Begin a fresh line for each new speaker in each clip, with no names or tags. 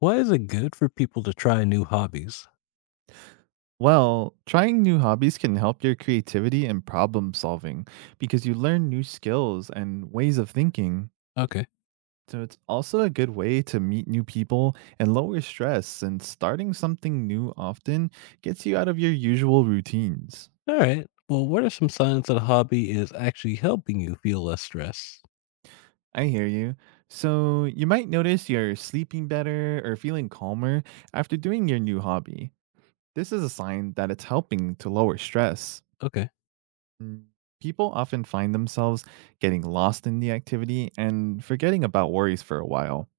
Why is it good for people to try new hobbies?
Well, trying new hobbies can help your creativity and problem solving because you learn new skills and ways of thinking.
Okay.
So it's also a good way to meet new people and lower stress, and starting something new often gets you out of your usual routines.
All right. Well, what are some signs that a hobby is actually helping you feel less stress?
I hear you. So you might notice you're sleeping better or feeling calmer after doing your new hobby. This is a sign that it's helping to lower stress.
Okay.
Mm, People often find themselves getting lost in the activity and forgetting about worries for a while.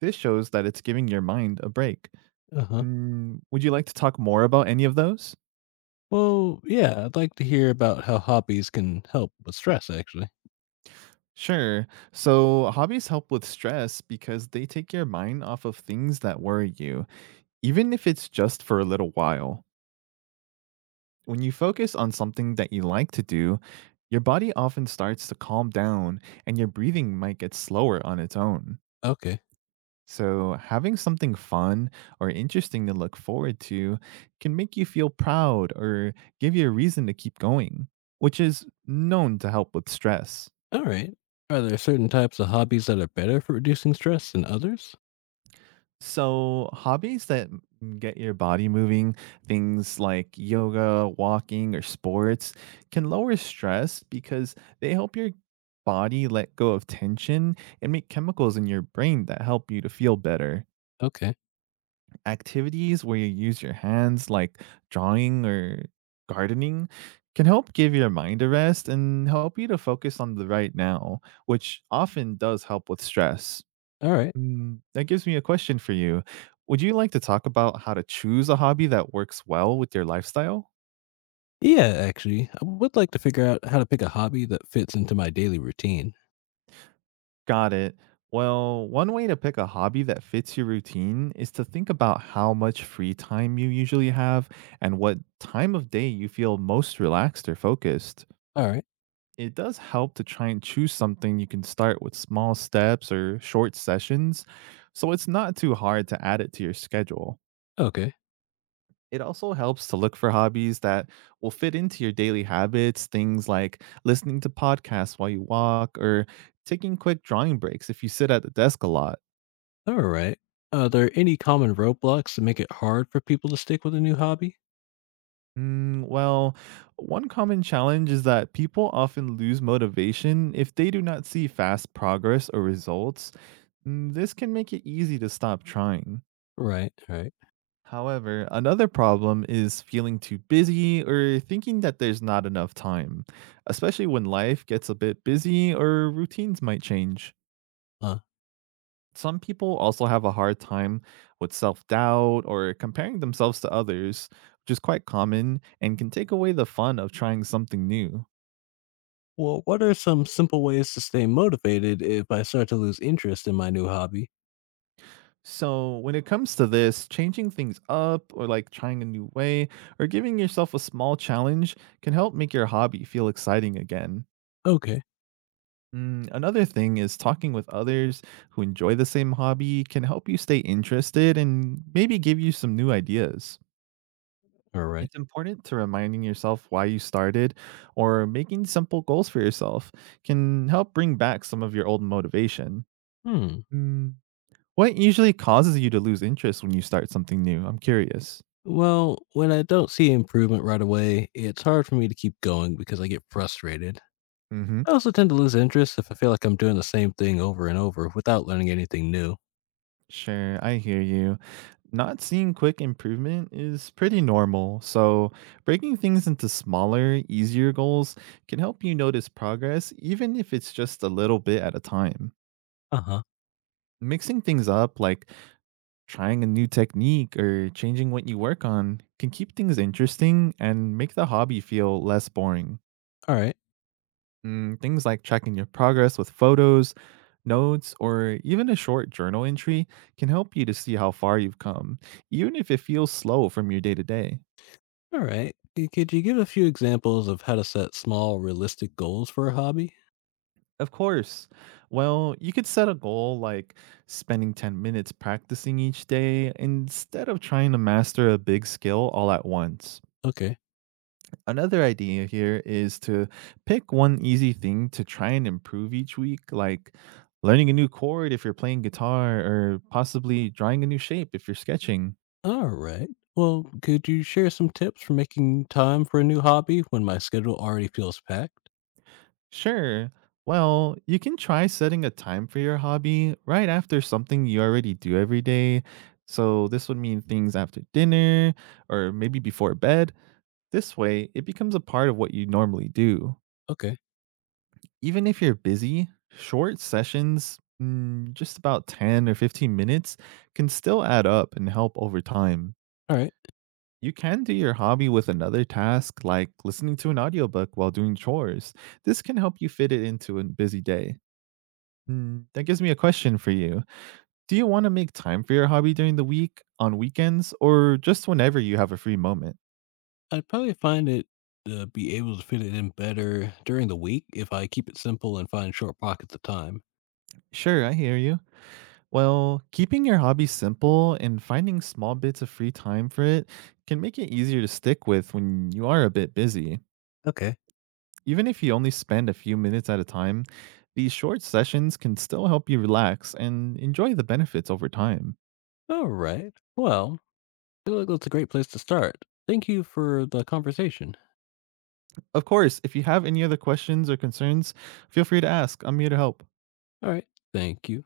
This shows that it's giving your mind a break.
Uh huh.
Would you like to talk more about any of those?
Well, yeah, I'd like to hear about how hobbies can help with stress, actually.
Sure. So, hobbies help with stress because they take your mind off of things that worry you, even if it's just for a little while. When you focus on something that you like to do, your body often starts to calm down and your breathing might get slower on its own.
Okay.
So, having something fun or interesting to look forward to can make you feel proud or give you a reason to keep going, which is known to help with stress.
All right. Are there certain types of hobbies that are better for reducing stress than others?
So, hobbies that get your body moving, things like yoga, walking, or sports, can lower stress because they help your body let go of tension and make chemicals in your brain that help you to feel better.
Okay.
Activities where you use your hands, like drawing or gardening, can help give your mind a rest and help you to focus on the right now, which often does help with stress.
All right.
That gives me a question for you. Would you like to talk about how to choose a hobby that works well with your lifestyle?
Yeah, actually, I would like to figure out how to pick a hobby that fits into my daily routine.
Got it. Well, one way to pick a hobby that fits your routine is to think about how much free time you usually have and what time of day you feel most relaxed or focused.
All right.
It does help to try and choose something you can start with small steps or short sessions, so it's not too hard to add it to your schedule.
Okay.
It also helps to look for hobbies that will fit into your daily habits, things like listening to podcasts while you walk or taking quick drawing breaks if you sit at the desk a lot.
Alright. Are there any common roadblocks that make it hard for people to stick with a new hobby?
Well, one common challenge is that people often lose motivation if they do not see fast progress or results. This can make it easy to stop trying.
Right, right.
However, another problem is feeling too busy or thinking that there's not enough time, especially when life gets a bit busy or routines might change.
Uh,
Some people also have a hard time with self doubt or comparing themselves to others, which is quite common and can take away the fun of trying something new.
well, what are some simple ways to stay motivated if I start to lose interest in my new hobby?
So, when it comes to this, changing things up or like trying a new way or giving yourself a small challenge can help make your hobby feel exciting again.
Okay.
Another thing is talking with others who enjoy the same hobby can help you stay interested and maybe give you some new ideas.
Alright.
It's important to reminding yourself why you started or making simple goals for yourself can help bring back some of your old motivation.
Hmm.
Mm, What usually causes you to lose interest when you start something new? I'm curious.
Well, when I don't see improvement right away, it's hard for me to keep going because I get frustrated.
Mm-hmm.
I also tend to lose interest if I feel like I'm doing the same thing over and over without learning anything new.
Sure, I hear you. Not seeing quick improvement is pretty normal, so breaking things into smaller, easier goals can help you notice progress, even if it's just a little bit at a time.
Uh huh.
Mixing things up, like trying a new technique or changing what you work on, can keep things interesting and make the hobby feel less boring.
Alright.
Things like tracking your progress with photos, notes, or even a short journal entry can help you to see how far you've come, even if it feels slow from your day to day.
Alright. Could you give a few examples of how to set small, realistic goals for a hobby?
Of course. Well, you could set a goal like spending 10 minutes practicing each day instead of trying to master a big skill all at once.
Okay.
Another idea here is to pick one easy thing to try and improve each week, like learning a new chord if you're playing guitar, or possibly drawing a new shape if you're sketching.
All right. Well, could you share some tips for making time for a new hobby when my schedule already feels packed?
Sure. Well, you can try setting a time for your hobby right after something you already do every day. So, this would mean things after dinner or maybe before bed. This way, it becomes a part of what you normally do.
Okay.
Even if you're busy, short sessions, just about 10 or 15 minutes, can still add up and help over time.
All right.
You can do your hobby with another task, like listening to an audiobook while doing chores. This can help you fit it into a busy day. That gives me a question for you. Do you want to make time for your hobby during the week, on weekends, or just whenever you have a free moment?
I'd probably find it be able to fit it in better during the week if I keep it simple and find short pockets of time.
Sure, I hear you. Well, keeping your hobby simple and finding small bits of free time for it can make it easier to stick with when you are a bit busy.
Okay.
Even if you only spend a few minutes at a time, these short sessions can still help you relax and enjoy the benefits over time.
All right. Well, I feel like that's a great place to start. Thank you for the conversation.
Of course, if you have any other questions or concerns, feel free to ask. I'm here to help.
All right. Thank you.